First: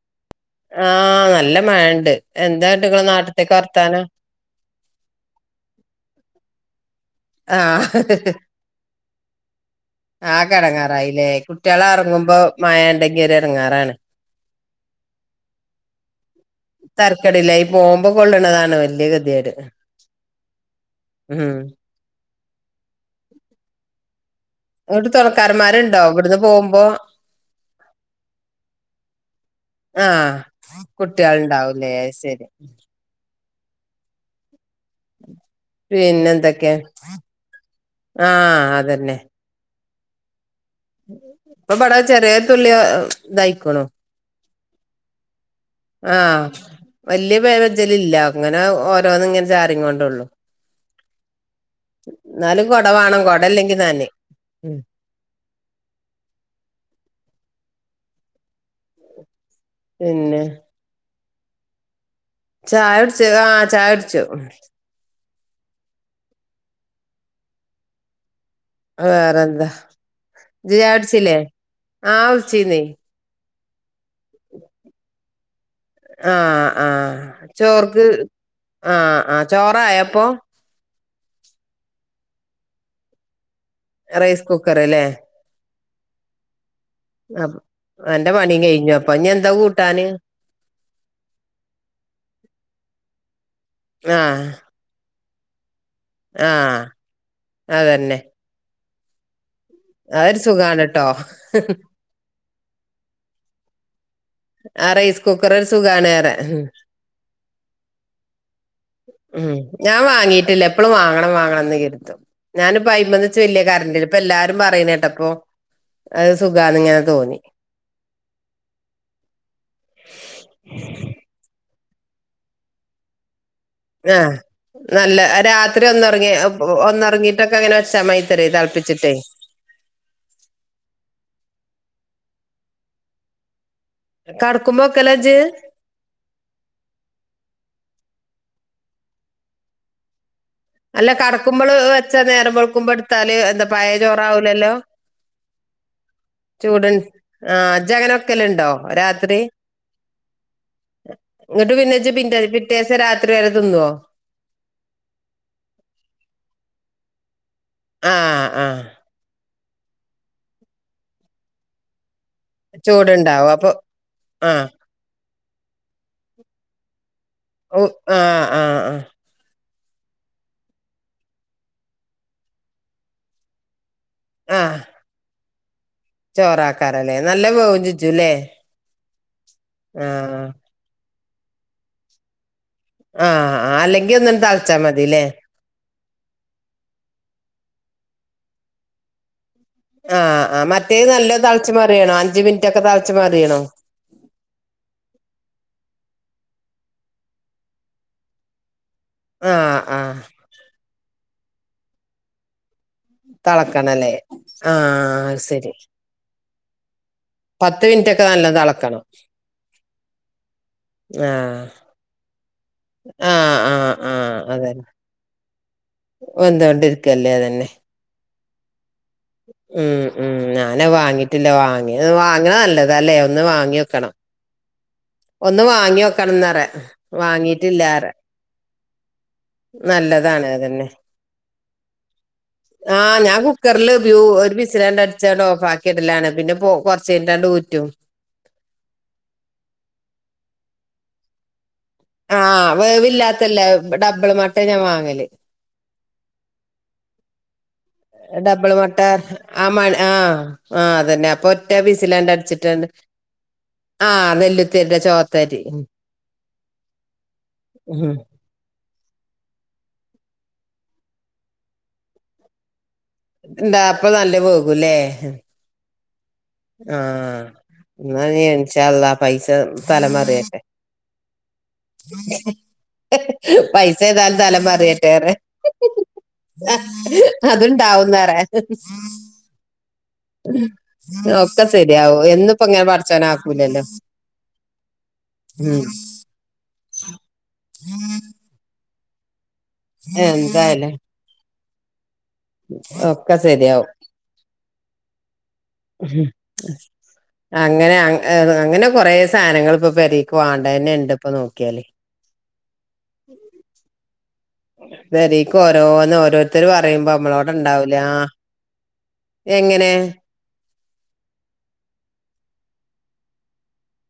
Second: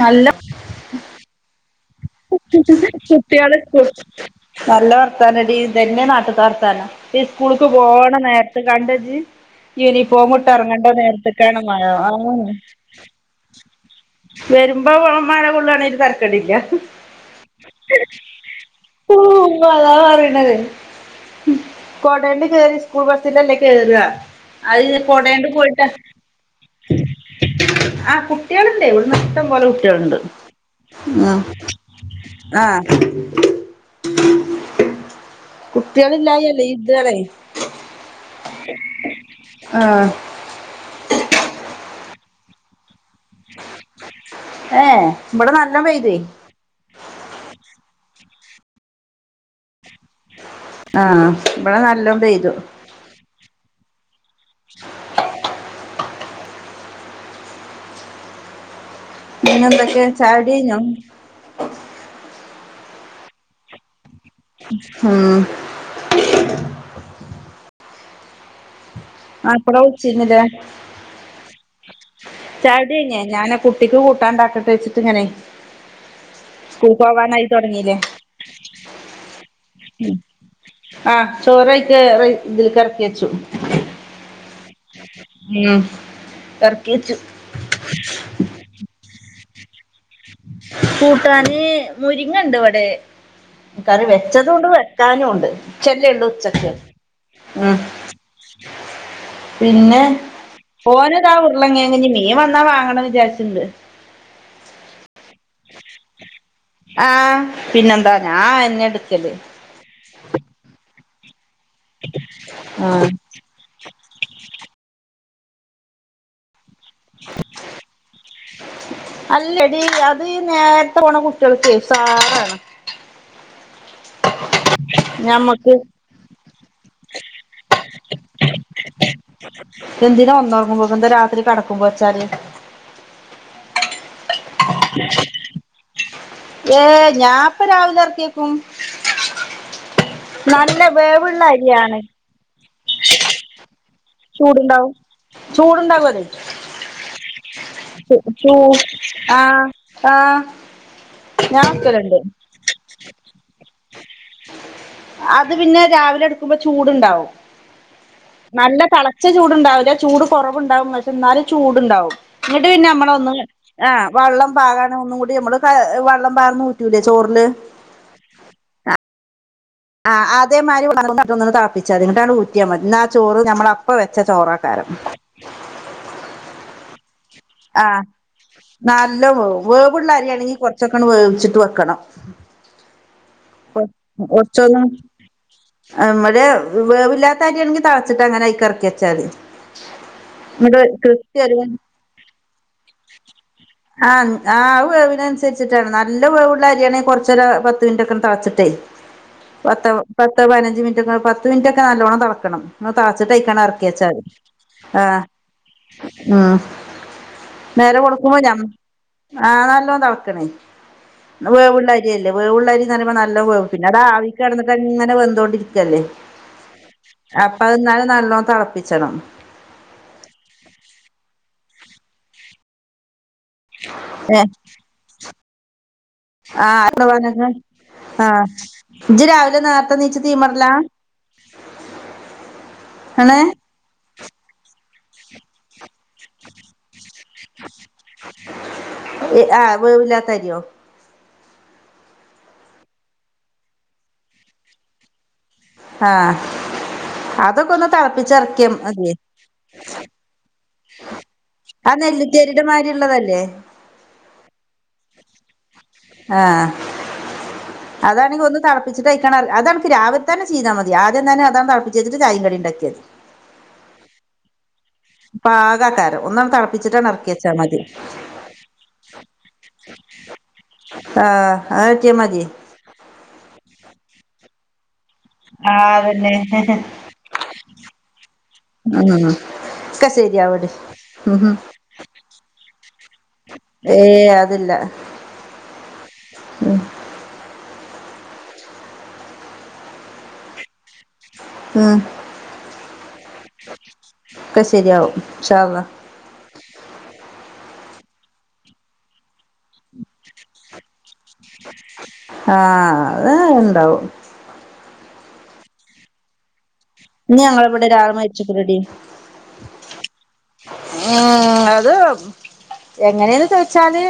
നല്ല ആഹ് നല്ല മഴണ്ട് എന്താ [unintelligible] നാട്ടത്തേക്ക് വർത്താനോ നല്ല വർത്താനടി ഇതന്നെ നാട്ട്ത്താ വർത്താനം ഈ സ്കൂൾക്ക് ആഹ് പോണ നേരത്ത് കണ്ട ജി യൂണി പോ മുട്ട് ആകെ ഇറങ്ങണ്ട എടങ്ങാറായില്ലേ നേരത്തക്കാണ് മഴ കുട്ട്യാള് ആഹ് എറങ്ങുമ്പോ മഴ ഇണ്ടെങ്കി ഒരു എടങ്ങാറാണ് വരുമ്പോ മഴ കൊള്ളാണ് ഒരു തർക്കടി തര്ക്കടില്ല ഈ പോമ്പോ കൊള്ളണതാണ് വെ അതാ പറയണേത് ഉം കൊടെല് കേറി സ്കൂൾ ബസ്സിൽ ല്ലേ കേറ കൊട അയ് ഇങ്ങട്ട് കൊടേണ്ട് പോയിട്ട തൊണക്കാരന്മാരുണ്ടോ ഇവിടുന്ന് പോകുമ്പോ ആഹ് കുട്ടിൾ ണ്ടെ ഇവിടന്ന് ഇഷ്ടം പോലെ കുട്ട ട്ട്യാൾണ്ട് ആഹ് ആഹ് കുട്ട്യാള്ണ്ടാവുംല്ലേ അത് ശരി ആഹ് കുട്ടിൾ പിന്നെ ഇല്ലായില്ലേ എന്തൊക്കെ ഈ താണേ ആഹ് അതന്നെ ആഹ് ഇപ്പൊ ഇബടെ ചെറിയ തുള്ളി ഇതായിക്ക്ണു ഏഹ് ഇവിടെ നല്ലോം പെയ്തേ ആഹ് വല്ല്യ പേവജൽ ഇല്ല അങ്ങനെ ഓരോന്ന ഇങ്ങനെ ചരിങ്ങോണ്ട് ഉള്ളു ആഹ് ഇവിടെ നല്ലോം പെയ്തു ഇന്നാലും കൊട വാണം കൊട ഇല്ലങ്കിൽ നനിം ഉമ് പിന്നെ എന്തൊക്കെ പിന്നെ ചായോടി കഴിഞ്ഞോ ചായ കുടിച്ചു ആഹ് ചായ കുടിച്ചു ആഹ് ആഹ് വേറെന്താ [unintelligible] ച്ചിഞ്ഞില്ലേ ഇജ്ജ് ചായ കുടിച്ചില്ലേ ആ കുടിച്ചീനി ചായോടി ഞ്ഞോ ഞാന കു ട്ടിക്ക് കൂട്ടാണ്ടാക്കട്ടെ വെച്ചിട്ട് ഇങ്ങനെ ആഹ് സ്കൂൾ ആഹ് പോവാനായി തുടങ്ങീല്ലേ ചോർക്ക് ആഹ് ആഹ് ചോറായപ്പോ ആഹ് ചോറയിക്ക് റയ് ഇതിൽ ക്ക് ഇറക്കി വെച്ചു റൈസ് കുക്കർ ല്ലേ ഉം ഇറക്കി വെച്ചു അപ് അന്റെ പണിയും കഴിഞ്ഞു അ അപ്പ ഞ്ഞി എന്താ കൂട്ടാന് കൂട്ടാന് മുരിങ്ങണ്ട് ഇവിടെ കറി ആ വെച്ചതോണ്ട് വെക്കാനുവൊണ്ട് ആ ചെല്ലെള്ളൂച്ചക്ക് ഉം അതന്നെ പിന്നെ അതൊരു സുഖാണ് ട്ടോ ഓനിതാ ഉരളങ്ങ [unintelligible] മീൻ വന്നാ വാങ്ങണവിചാരിച്ച്ന്ന് ആഹ് റൈസ് കുക്കറ് ഒരു സുഖണറെ ആഹ് അന്യട് ഉം ഞാൻ വാങ്ങീയിട്ടില്ല എപ്പളും വാങ്ങണം വാങ്ങണ ന്ന്കെരുതും ഞാനിപ്പോ ആഹ് ഐമെന്ന് [unintelligible] പ്പ എല്ലാരും പറയ്ന്നട്ടപ്പോ ആസു അല്ലടി അത് നേര്ത്തെ പോണ കുട്ട്യൾക്കെ സാ ആഹ് നല്ല ഞമ്മക്ക് രാത്രി ഒന്നൊറങ്ങി ഒന്നറങ്ങിട്ടക്കെ അങ്ങനെച്ചാ മ ഇത്എന്തിനാ ഒന്നൊറങ്ങുമ്പോന്താ രാത്രി കടക്കുമ്പോ ശ [unintelligible] കടക്കുമ്പോക്കെല്ലജ് ഏഹ് ഞാൻപ്പ രാവിലെ എറക്കേക്കും അല്ല കടക്കുമ്പോള് വെച്ചാ നേരം കൊളക്കുമ്പോ എടുത്താല് എന്താ പ ജോറാവൂലല്ലോ ചൂടുണ്ടാവും ചൂടുണ്ടാകും അത് ചൂട് ആഹ് ചൂ ജ്ജ്അങ്ങനെക്കെലുണ്ടോ രാത്രി ആഹ് ആഹ് ഞാൻ ഇങ്ങട്ട് പിന്നജ്ജ് വെക്കലുണ്ട് പി പിറ്റേസം രാത്രി വരെ തിന്ന്വോ അത് പിന്നെ രാവിലെ എടുക്കുമ്പോ ചൂടുണ്ടാവും അഹ് അഹ് ചൂട്ണ്ടാവില്ല ചൂട് കൊറവുണ്ടാവുംക്ഷെ എന്നാലും ചൂടുണ്ടാവും ഇങ്ങട്ട് പിന്നെ നമ്മളൊന്ന് ചൂടുണ്ടാവും അപ്പൊ ആഹ് വള്ളം ആഹ് പാകാന്നൊന്നൂടി നമ്മള് വള്ളം പാർന്നൂറ്റൂലെ ഓ ആഹ് ആഹ് ആഹ് ആഹ് അതേമരി [unintelligible] തളപ്പിച്ചാതി അങ്ട്ടാണ് ഊറ്റിയാ മതി ആ ചോറ് നമ്മള ഇപ്പൊ വെച്ച ചോറക്കാരം. ചോറാക്കാരം. ആഹ് നല്ലോ വേവും. വേവുള്ള ആഹ് അരിയാണെങ്കിൽ കൊർച്ചൊക്കാണ്ട് വേവ് ച്ചിട്ട് വെക്കണം. ആഹ് ആഹ് അല്ലെങ്കിൽ ഒന്നാണ്ട് തൾച്ചാ മതി ലേ. ആഹ് മയേ വേവില്ലാത്ത അര്യാണെങ്കിൽ താൾച്ചിട്ട് അങ്ങനെ അയ്ക്കർക്കിയച്ചാ തി. ആഹ് ആഹ് മറ്റേ നല്ലോ തൾച്ച് മറിയണോ? മിനിറ്റ് ഒക്കെ തളച്ചു മറിയണോ ആഹ് ആഹ് അഹ് വേവിനൻ സരിച്ചിട്ടാണ്. ന ല്ലോ വേവ്ള്ള അരിയാണെ കൊർച്ചേരം പത്ത് മിൻറ്റൊക്കെണ്ട് തൾച്ചിട്ടേയ് ആഹ് പത്ത ആഹ് പത്ത് പയിനഞ്ച് മിനിറ്റൊക്കെ പത്ത് മിൻറ്റൊക്കെ നല്ലോണം തളക്കണം. താച്ചിട്ട് അയ്ക്കാണ്ട് തളക്കണല്ലേ അർക്ക്യച്ചാതി. ആഹ് അത് ശരി ഉം പത്ത് നേരെ മിനിറ്റ് ഒക്കെ കൊടുക്കുമ്പോ നല്ലോ ഞം തളക്കണം ആഹ് നല്ലോ തൾക്കണേ. ആഹ് വേവ്ള്ള അരിയല്ലേ. വേവ്ള്ള അരി എന്ന് പറിമ്പോ നല്ലൊ ആഹ് വേവും. ആഹ് പിന്നതാവി ആഹ് കട്ന്നിട്ട് അതന്നെ അങ്ങനെ വെന്തോണ്ടിരിക്കല്ലേ. വെന്തോണ്ടിരിക്കല്ലേ അപ്പ അതന്നെ അത് ന്നാലും നല്ലോം തളപ്പിച്ചണം. ഉം ഉം ഞാന വാങ്ങീട്ടില്ല വാങ്ങിയത് വാങ്ങ നല്ലതാ ല്ലേ ഇന്ന് വാങ്യോക്കണം ഏ ഒന്ന് വാങ്യോക്കണംന്നറ. ആ വാങ്ങീട്ടില്ലാറ. ആ ഇജ്ജ് രാവിലെ നേരത്തെ നീച്ച് നല്ലതാണ് തീമറലാ അതന്നെ ആ ആണ് ഞാൻ കുക്കറില് വ്യൂ ഒരു ബിസിലങ്ങട് അടിച്ച [unintelligible] ഓഫാ കെടലാണ് പിന്നെ പോ [unintelligible] ഊറ്റും എ ആ വേവില്ലാത്തരിയോ ആ വേവില്ലാത്തല്ല ഇവിടെപള മട്ട ഞാൻ വാങ്ങല് ആഹ അ തെളപ്പിച്ചിറക്കിയ ഡബിൾ മട്ട മതി [inaudible] ആ മ ആ ആ അതന്നെ അപ്പൊ ആനെല്ലിതേരിടെ മാരി ഉള്ളതല്ലേ ആഹ് നെല്ലുത്തരിടെ ചോത്തരി ഉം ആ ഉം. അതാണെങ്കി ഒന്ന് തെള [unintelligible] അതമുക്ക് രാവിലെത്തേന് ചെയ്താൽ മതി ആദ്യം തന്നെ അതങ്ങു തിളപ്പിച്ച വച്ചിട്ട് ചായും കടി ഉണ്ടാക്കിയ മതി ന്താ അപ്പൊ നല്ല പോ പാഗാ തരും ആ എന്നാനിച്ചള്ളാ പൈസ തലമറിയൊക്കെ ആഹ് ആആഴ്‌ചേമതി പൈസ ഏതാലും തലമറിയട്ടെന്നെ ആഹ് [unintelligible] അതന്നെ അ അതുണ്ടാവുന്നറേ [inaudible] ഉം ഒക്കെ ശരിയാവടി ഉം ഒക്കെ ശരിയാവും എന്നിപ്പോങ്ങനെ പടച്ചോന ഉലല്ല ഏയ് അതില്ല ഉം [inaudible] ഉം [inaudible] എന്താലെ ഉം ഒക്ക ശരിയാവും ഒക്കെ ശരിയാവും ഇൻഷാ അള്ളാ ഉം അങ്ങനെ അങ്ങേ ഏഹ് ത് അങ്ങനെ കൊറേ സാധനങ്ങൾ ഇപ്പൊ പെരക്ക് വാങ്ങണ്ടെ [unintelligible] ഇപ്പൊ നോക്കിയാലേ ആഹ് അത് ഉണ്ടാവും പെരേക്ക് ഓരോന്ന് ഓരോരുത്തര് വ പറയുമ്പോ ഇന്ന് നമ്മളോടെ ഞങ്ങളെ ഇവിടെ ഉണ്ടാവുലെ ഒരാള് മരിച്ച്ക്ക്ണെടി എങ്ങനെ ഉം അത് എങ്ങനെയന്ന് ചോയ്ച്ചാല്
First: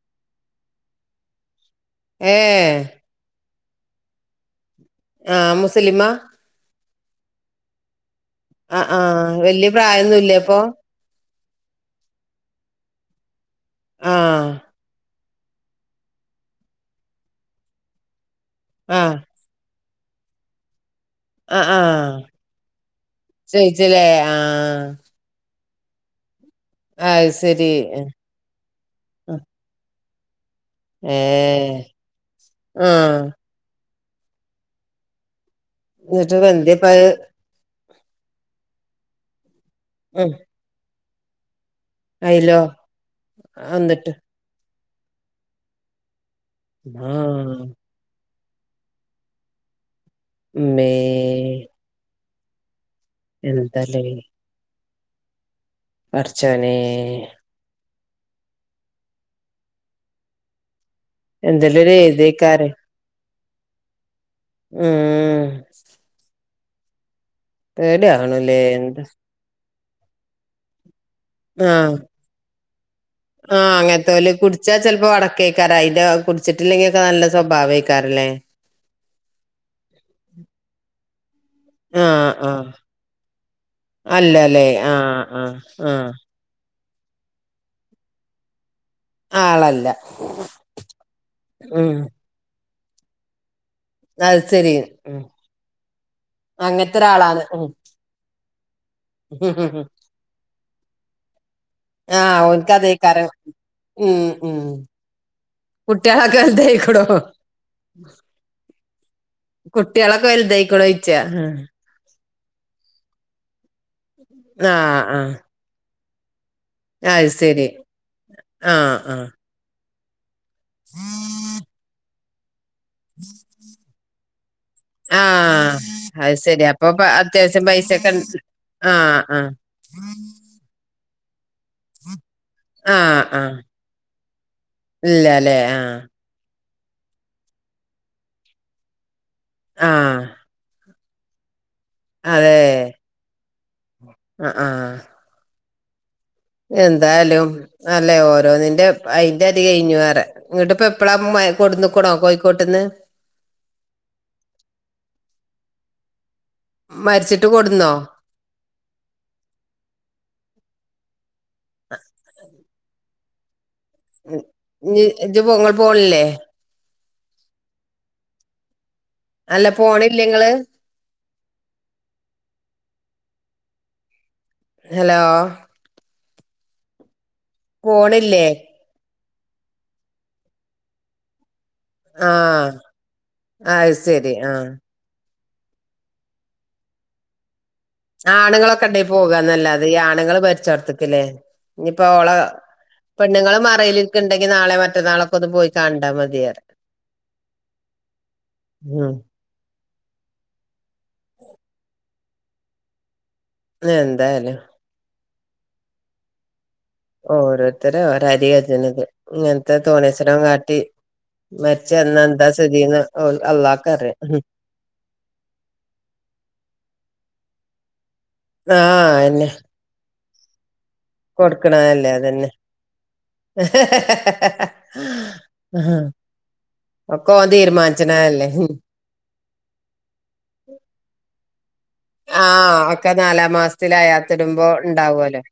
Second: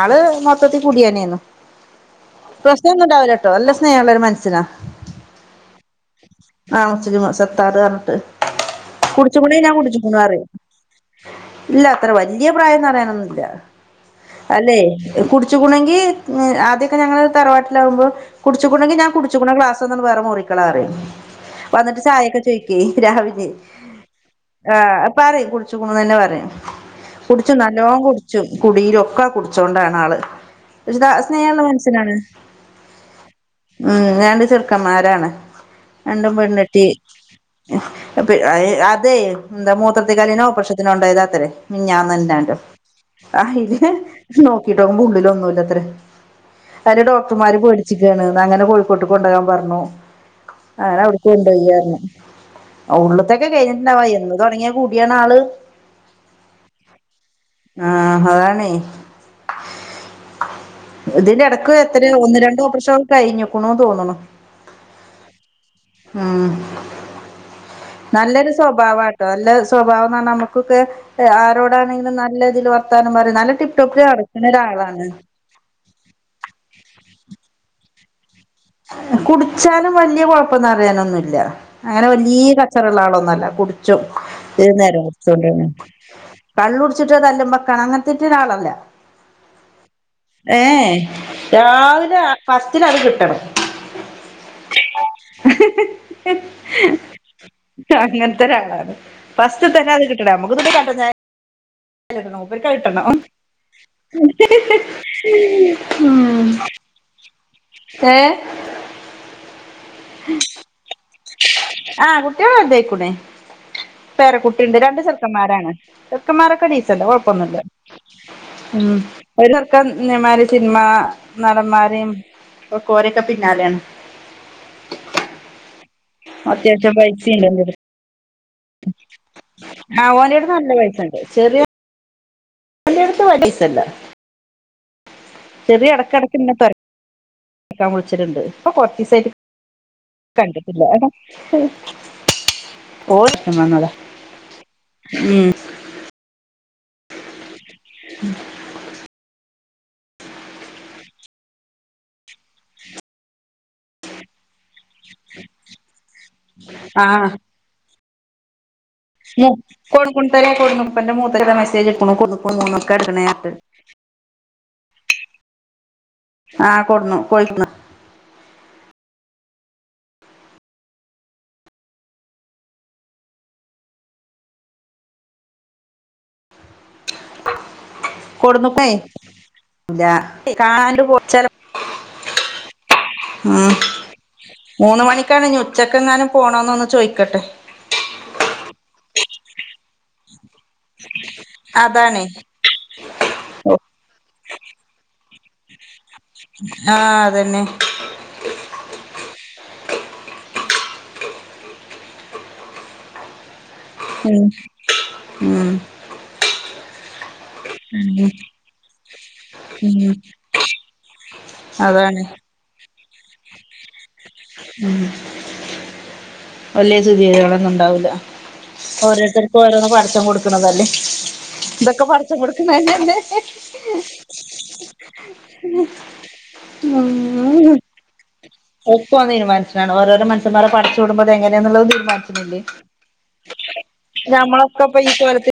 ആള് മൊത്തത്തി കുടിയന്നേരുന്നു ഏ ട് നല്ല സ്നേഹൊള്ള ഒരു മനുഷ്യനാ ആ മുസ്ലിമാ [unintelligible] സത്താറ് [unintelligible] ആഹ് ആഹ് കുടിച്ചക്കുണുന്ന വല്യ ഞാൻ കുടിചെക്കണുന്നു പ്രായൊന്നുല്ലേ അറിയാം അപ്പൊ ഇല്ല അത്ര വലിയ പ്രായന്ന് പറയാനൊന്നുമി ഇല്ല ആഹ് അല്ലേ കുടിച്ചിക്കുണുങ്കി ആദ്യമൊക്കെ ഞങ്ങള് തറവാട്ടിലാവുമ്പോ കുടിച്ചിക്കുണുങ്കിൽ ഞാൻ ആഹ് കുടിച്ചിക്കണ ഗ്ലാസ്‌ [unintelligible] വേറെ മുറിക്കളാറേ ആ ആ [unintelligible] രാവിലെ ആ ആഹ് പറയ് കുടിച്ചുക്കുണുന്ന് തന്നെ പറയും അത് കുടിച്ചും ശരി നല്ലോം ഏഹ് കുടിച്ചും കുടിയിലൊക്കെ കുടിച്ചോണ്ടാണ് ആള്. പക്ഷെ സ്നേഹമുള്ള മനുഷ്യനാണ് ആഹ് ഉം രണ്ട് ചെറുക്കന്മാരാണ് എന്നിട്ട് [unintelligible] ഏ പി അതെ എന്താ ഉം മൂത്രത്തിക്കല്ലിന് ഓപ്രക്ഷത്തിന് കൊണ്ടോയാതാത്രേ മിനിഞ്ഞാന്നാങ്ങണ്ടേ അയിലോ ആ ഇല് എന്നിട്ട് നോക്കിട്ടോവുമ്പ ഉള്ളില ഒന്നുമില്ലത്രേ അവര് ഡോക്ടർമാര് ആഹ് പേടിച്ചിക്കാണ് അങ്ങനെ കോഴിക്കോട്ടക്ക് കൊണ്ടകാൻ പറഞ്ഞു ആ ഇമ്മേ ഞാനവിടക്ക് കൊണ്ടോയാരുന്നു ഉള്ളിത്തൊക്കെ കഴിഞ്ഞിട്ടുണ്ടാവ എന്താല്ലേ എന്ന് തുടങ്ങിയ കൂടിയാണ് ആള് പടച്ചോനെ ആഹ് അതാണെ ഇതിന്റെ ഇടയ്ക്ക് എന്തെല്ലൊരു എത്രയ ഒന്ന് രണ്ടോ എഴുതേക്കാരെ ഓപ്പറേഷനോ കഴിഞ്ഞക്കണുന്ന് തോന്നണു ഉം നല്ലൊരു പേടിയാവണല്ലേ എന്ത് സ്വഭാവാട്ടോ നല്ല സ്വഭാവന്നർഞ്ഞ നമ്മുക്കൊക്കെ ആഹ് ആരോടാണെങ്കിലും നല്ല ഇതിൽ വർത്താനം പറിം. നല്ല ആഹ് ടിപ് ടോപ്പിൽ അട്ക്ക്ണൊരാളാണ്. യാ കുടിച്ചിട്ടില്ലെങ്കി ഒക്കെ നല്ല സ്വഭാവയ്ക്കാരല്ലേ കുടിച്ചാലും വല്യയ കൊഴപ്പൊന്നും അറിയാനൊന്നുല്ല. അങ്ങനെ ആഹ് വലീയ് ആഹ് കച്ചറ ഉള്ള ആളൊന്നല്ല കുടിച്ചും. അല്ലല്ലേ ഏത് നേരും ആഹ് ആഹ് കുടിച്ചോണ്ടന്നേ. ആഹ് കള്ളു കുടിച്ചിട്ട് തല്ലുമ്പ കാണ അങ്ങൻതേറ്റനാളല്ല. ആളല്ല ഏ ഉം രാവിലെ ഫസ്റ്റിലത് കിട്ടണം അത് ചെരി ഉം അങ്ങത്തെരാളാണ് ഉം അങ്ങനത്തെ ഒരാളാണ് ഫസ്റ്റ്തന്നെ ആക്ക് കിട്ടണം നമുക്കൊന്നും പോയി പ ആഹ ഓൻക്കാതെ കിട്ടണം പറ ഉം ഉം കുട്ട്യോളൊക്കെ എന്തെടുക്കാണ് ഏഹ്ഹ് കുട്ടികളൊക്കെ വലുതായിക്കൂളോയിച്ച ഉം ആ കുട്ടികളതെക്കുണ് പേര ആഹ് കുട്ടിണ്ട് രണ്ട് ആഹ് ചെറുക്കന്മാരാണ് ചെറുക്കന്മാരൊ ഒക്കെ ഡീസന്റാ അത് കൊഴപ്പൊന്നുല്ല ശരി ഉം ആഹ് ആഹ് ഒരു ചെറുക്കൻ മാര്യേജ് സിനിമ നടന്മാരെയും ഒ കോരൊക്കെ പിന്നാലെയാണ് ആഹ് അത് ശരി അത്യാവശ്യം അപ്പൊപ്പ അത്യാവശ്യം പൈസയുണ്ട് വൈസക്കെ ഒണ്ട ആ ഓനട് നല്ല വയസുണ്ട് ചെറിയ ആഹ് ന്റടുത്തവൻ ആഹ് ഡിസെന്റാ ഇല്ലല്ലേ ചെറിയ ആഹ് ഇടക്കിടയ്ക്കിങ്ങതൊരാ കേക്കാൻ വിളിച്ചിട്ടുണ്ട് അപ്പൊ കൊറച്ചസായിട്ട് ആഹ് കണ്ടിട്ടില്ല [unintelligible] ഉം അതെ എന്നാന്നാനെ ആഹ ആഹ് എന്താലും അല്ലേ ഓരോന്നിന്റെ അയി ന്റെ അത് കഴിഞ്ഞു വേറെ ഇങ്ങോട്ടിപ്പ എപ്പളാ ഉമ്മുമ്മയേ കൊടുന്നുക്കണോ കോഴിക്കോട്ടന്ന് [inaudible] മരിച്ചിട്ട് കൊടുന്നോ മ കൊൺ കോൺതരേ കൊടുപ്പന്റെ മൂത്തടെ മെസേജ് എക്ക കൊന്നൊക്കെ എടുക്കണ [inaudible] മ് ജ്ജ് ജ്ജുപ്പോ ആഹ കൊടന്നു കൊഴുക്കണ് അല്ല പോണില്ലങ്ങള് ഹലോ പോണില്ലെ കൊടുന്നുക്കേ ഇല്ല കാണാണ്ട് [unintelligible] ആഹ അത് ശരി ആഹ ട്ടാണ് ഉച്ചക്കെ എങ്ങാനും പോണോന്ന് ഒന്ന് ചോയിക്കട്ടെ ആണുങ്ങളൊക്കെണ്ടാ പോകാന്നല്ലാതെ ഈ ആണുങ്ങൾ വര് ചേർത്തക്കല്ലേ ഇനിപ്പോ അതാണ് ഓളെ പെണ്ണുങ്ങള് മറയിലിരിക്കണ്ടെങ്കി നാളെ മറ്റന്നാളൊ മ്മക്ക്ന്ന് പോയി കണ്ടാ മതിയാർന്ന് ആഹ് അതന്നെ മഉം [inaudible] എന്തായാലും മം ഓരോരുത്തര് ഒരരിയതിന്നത് ഇങ്ങനത്തെ തോന്ന്യാസരം കാട്ടി അതാണ് മരിച്ചന്നന്താ സിദീന്ന് അല്ലാക്കറിയാം ഉ വലിയ സ്ഥിതികളൊന്നും ഉണ്ടാവില്ല ആ അന്നെ ഓരോരുത്തർക്കും ഓരോന്നും പടച്ചോൻ കൊടുക്ക ന്തക്കെ കൊടുക്കണതല്ലേ പടച്ചോൻ അതന്നെ കൊട്ക്ക്ണ ന്നെ ല്ലേ [unintelligible] ഒക്ക ഓൻ തീരുമാനിച്ച് ണല്ലേ ഓൾക്ക് ഓൻ തീരുമാനിച്ചനാണ് ഓരോരോ മനസന്മാരെ പടച്ചൂടുമ്പോ തങ്ങനെയുള്ളത് ആ തീരുമാനിച്ചല്ലെ ഒക്കെ നാലാം മാസത്തിൽ ഞമ്മളൊക്കെ ഇപ്പ ഈ കോലത്തിൽ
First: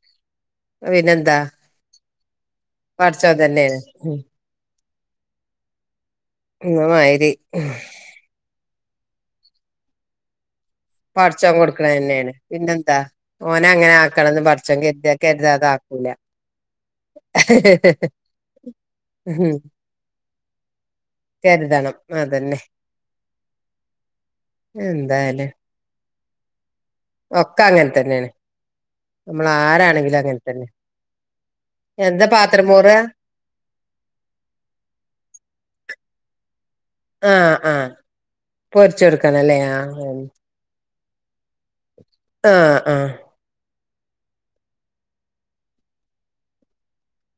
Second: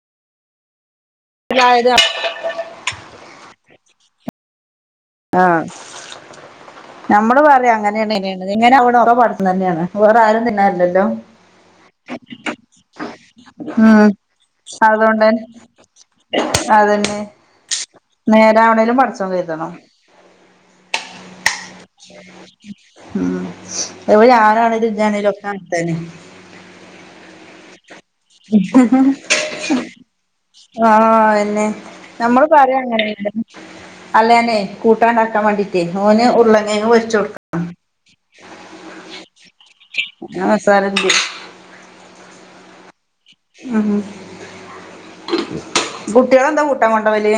പിന്നെന്ത പടച്ചോൻ തന്നെയാണ് ഉ ആ ഇന്നമാതിരി നമ്മള് പറയാ അങ്ങനെയാണ് ഇങ്ങനെണ് ഇങ്ങനെ അവണക്കെ പടിച്ച് ണ ന്നെയാണ് വേറെ ആരും തിന്നാൻ ല്ല പടച്ചോൻ കൊടുക്കണ തന്നെയാണ് പിന്നെന്താ ഓനെ അങ്ങനെ ഉം ആക്കണംന്ന് പഠച്ചോൻ കരുതിയ അതുകൊണ്ടന്നെ കരുതാ പറ്റൂല അതന്നെ നേരെ അവണേലും പടച്ചോൻ ഉം കരുതണം കരുതണം അതന്നെ മ് പ്പഞാനാണലും ഇജാണലുംക്കെ എന്തായാലും അങ്ങനെ തന്നെ ഒക്കെ അങ്ങൻതന്നെയാണ് തന്നെ ആ അ തന്നെ എന്താ നമ്മള് പാത്രം പറയാ മോറുക അങ്ങനെ ണ് അല്ലനെ കൂട്ടാണ്ടാക്കാൻ വേണ്ടീട്ടേ ഓന് ഉരുളംകെയങ്ങ് പൊരിച്ച് കൊടുക്കണം പൊരിച്ച് കൊടുക്കാനല്ലേ ആ ന്ത് ആ ആ അ കുട്ട്യളെന്താ കൂട്ടാൻ കൊണ്ടവല്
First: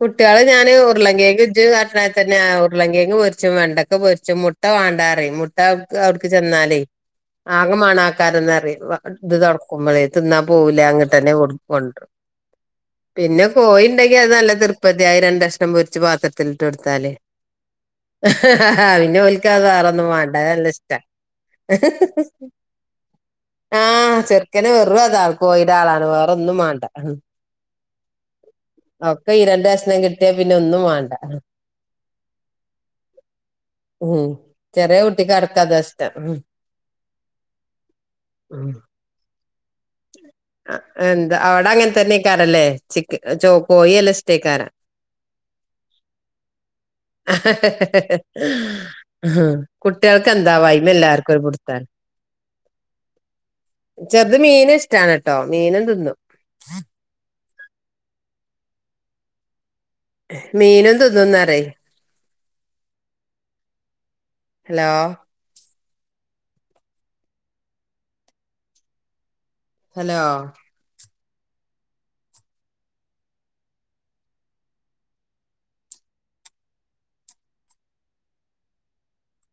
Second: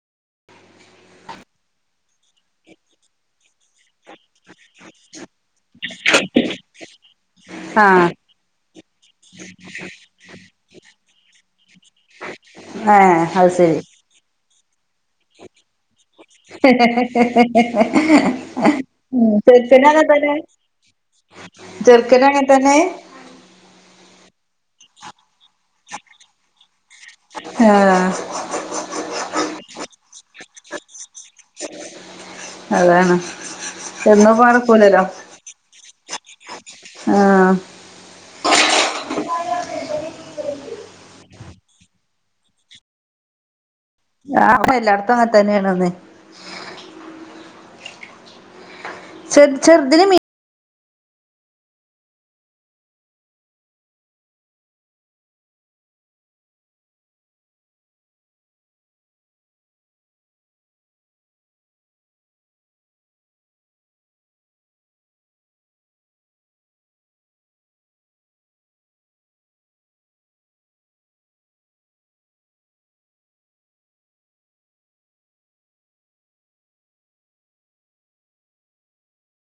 കുട്ട്യാള് ഞാന് ഉരുള കേങ്ങ് ഇജ് പറഞ്ഞാതിരിതന്നെ ഉരുള കേങ്ങ് പൊരിച്ചും വെണ്ടക്ക പൊരിച്ചും മുട്ട ക് വാണ്ടാറിം മുട്ട അവിടുക്ക് ചെന്നാലേ ആകമാണ ആഹ് ക്കാര ന്ന്അറിംഇത് തുറക്കുമ്പോളേ തിന്നാൻ പോവൂല അങ്ങോട്ട് തന്നെ കൊടു കൊണ്ടരും ഏഹ് പിന്നെ അത് ശരി കോഴിണ്ടെങ്കി അത് നല്ല പൊതിയായി രണ്ടഷണം പൊരിച്ച് പാത്രത്തിലിട്ട് കൊടുത്താല് ഉം പിന്നൊല്ക്ക് അഹ് വെറൊന്നും വേണ്ട അത്‌ നല്ലഷ്ട്ട ചേർക്കനും അങ്ങനെത്തന്നെ ആ ചെറുക്കന് വെറു അ താ കോഴിടെ ആളാണ് വേറെ ഒന്നുംമാണ്ട ആഹ് പ്പം ഈ രണ്ട്കഷണം കിട്ടിയാ പിന്നെ ഒന്നും വേണ്ട അതാണ് ഉ എന്നും ഇപ്പ ചെറിയ കുട്ടിക്കടക്കം അതാഇഷ്ടം ആ അ എന്താ അവിടെ അങ്ങനെ തന്നെക്കാരല്ലേ ചിക്ക ചോ കോഴി നല്ലഷ്ട്ടായികാരം ആഹ് എല്ലായിടത്തും അങ്ങനെ തന്നെയാണ്ന്ന് അഹ അ ചെർ ചെറുതിന് മീ കുട്ടികൾക്ക് എന്താ വായി ന്നെ എല്ലാർക്കും ഒരുപുടുത്താണ് ചെർത് മീൻ ഇഷ്ട്ടാണ്ട്ടോ മീനും തിന്നും മീനും തിന്നും ന്നറിം ഹലോ ഹലോ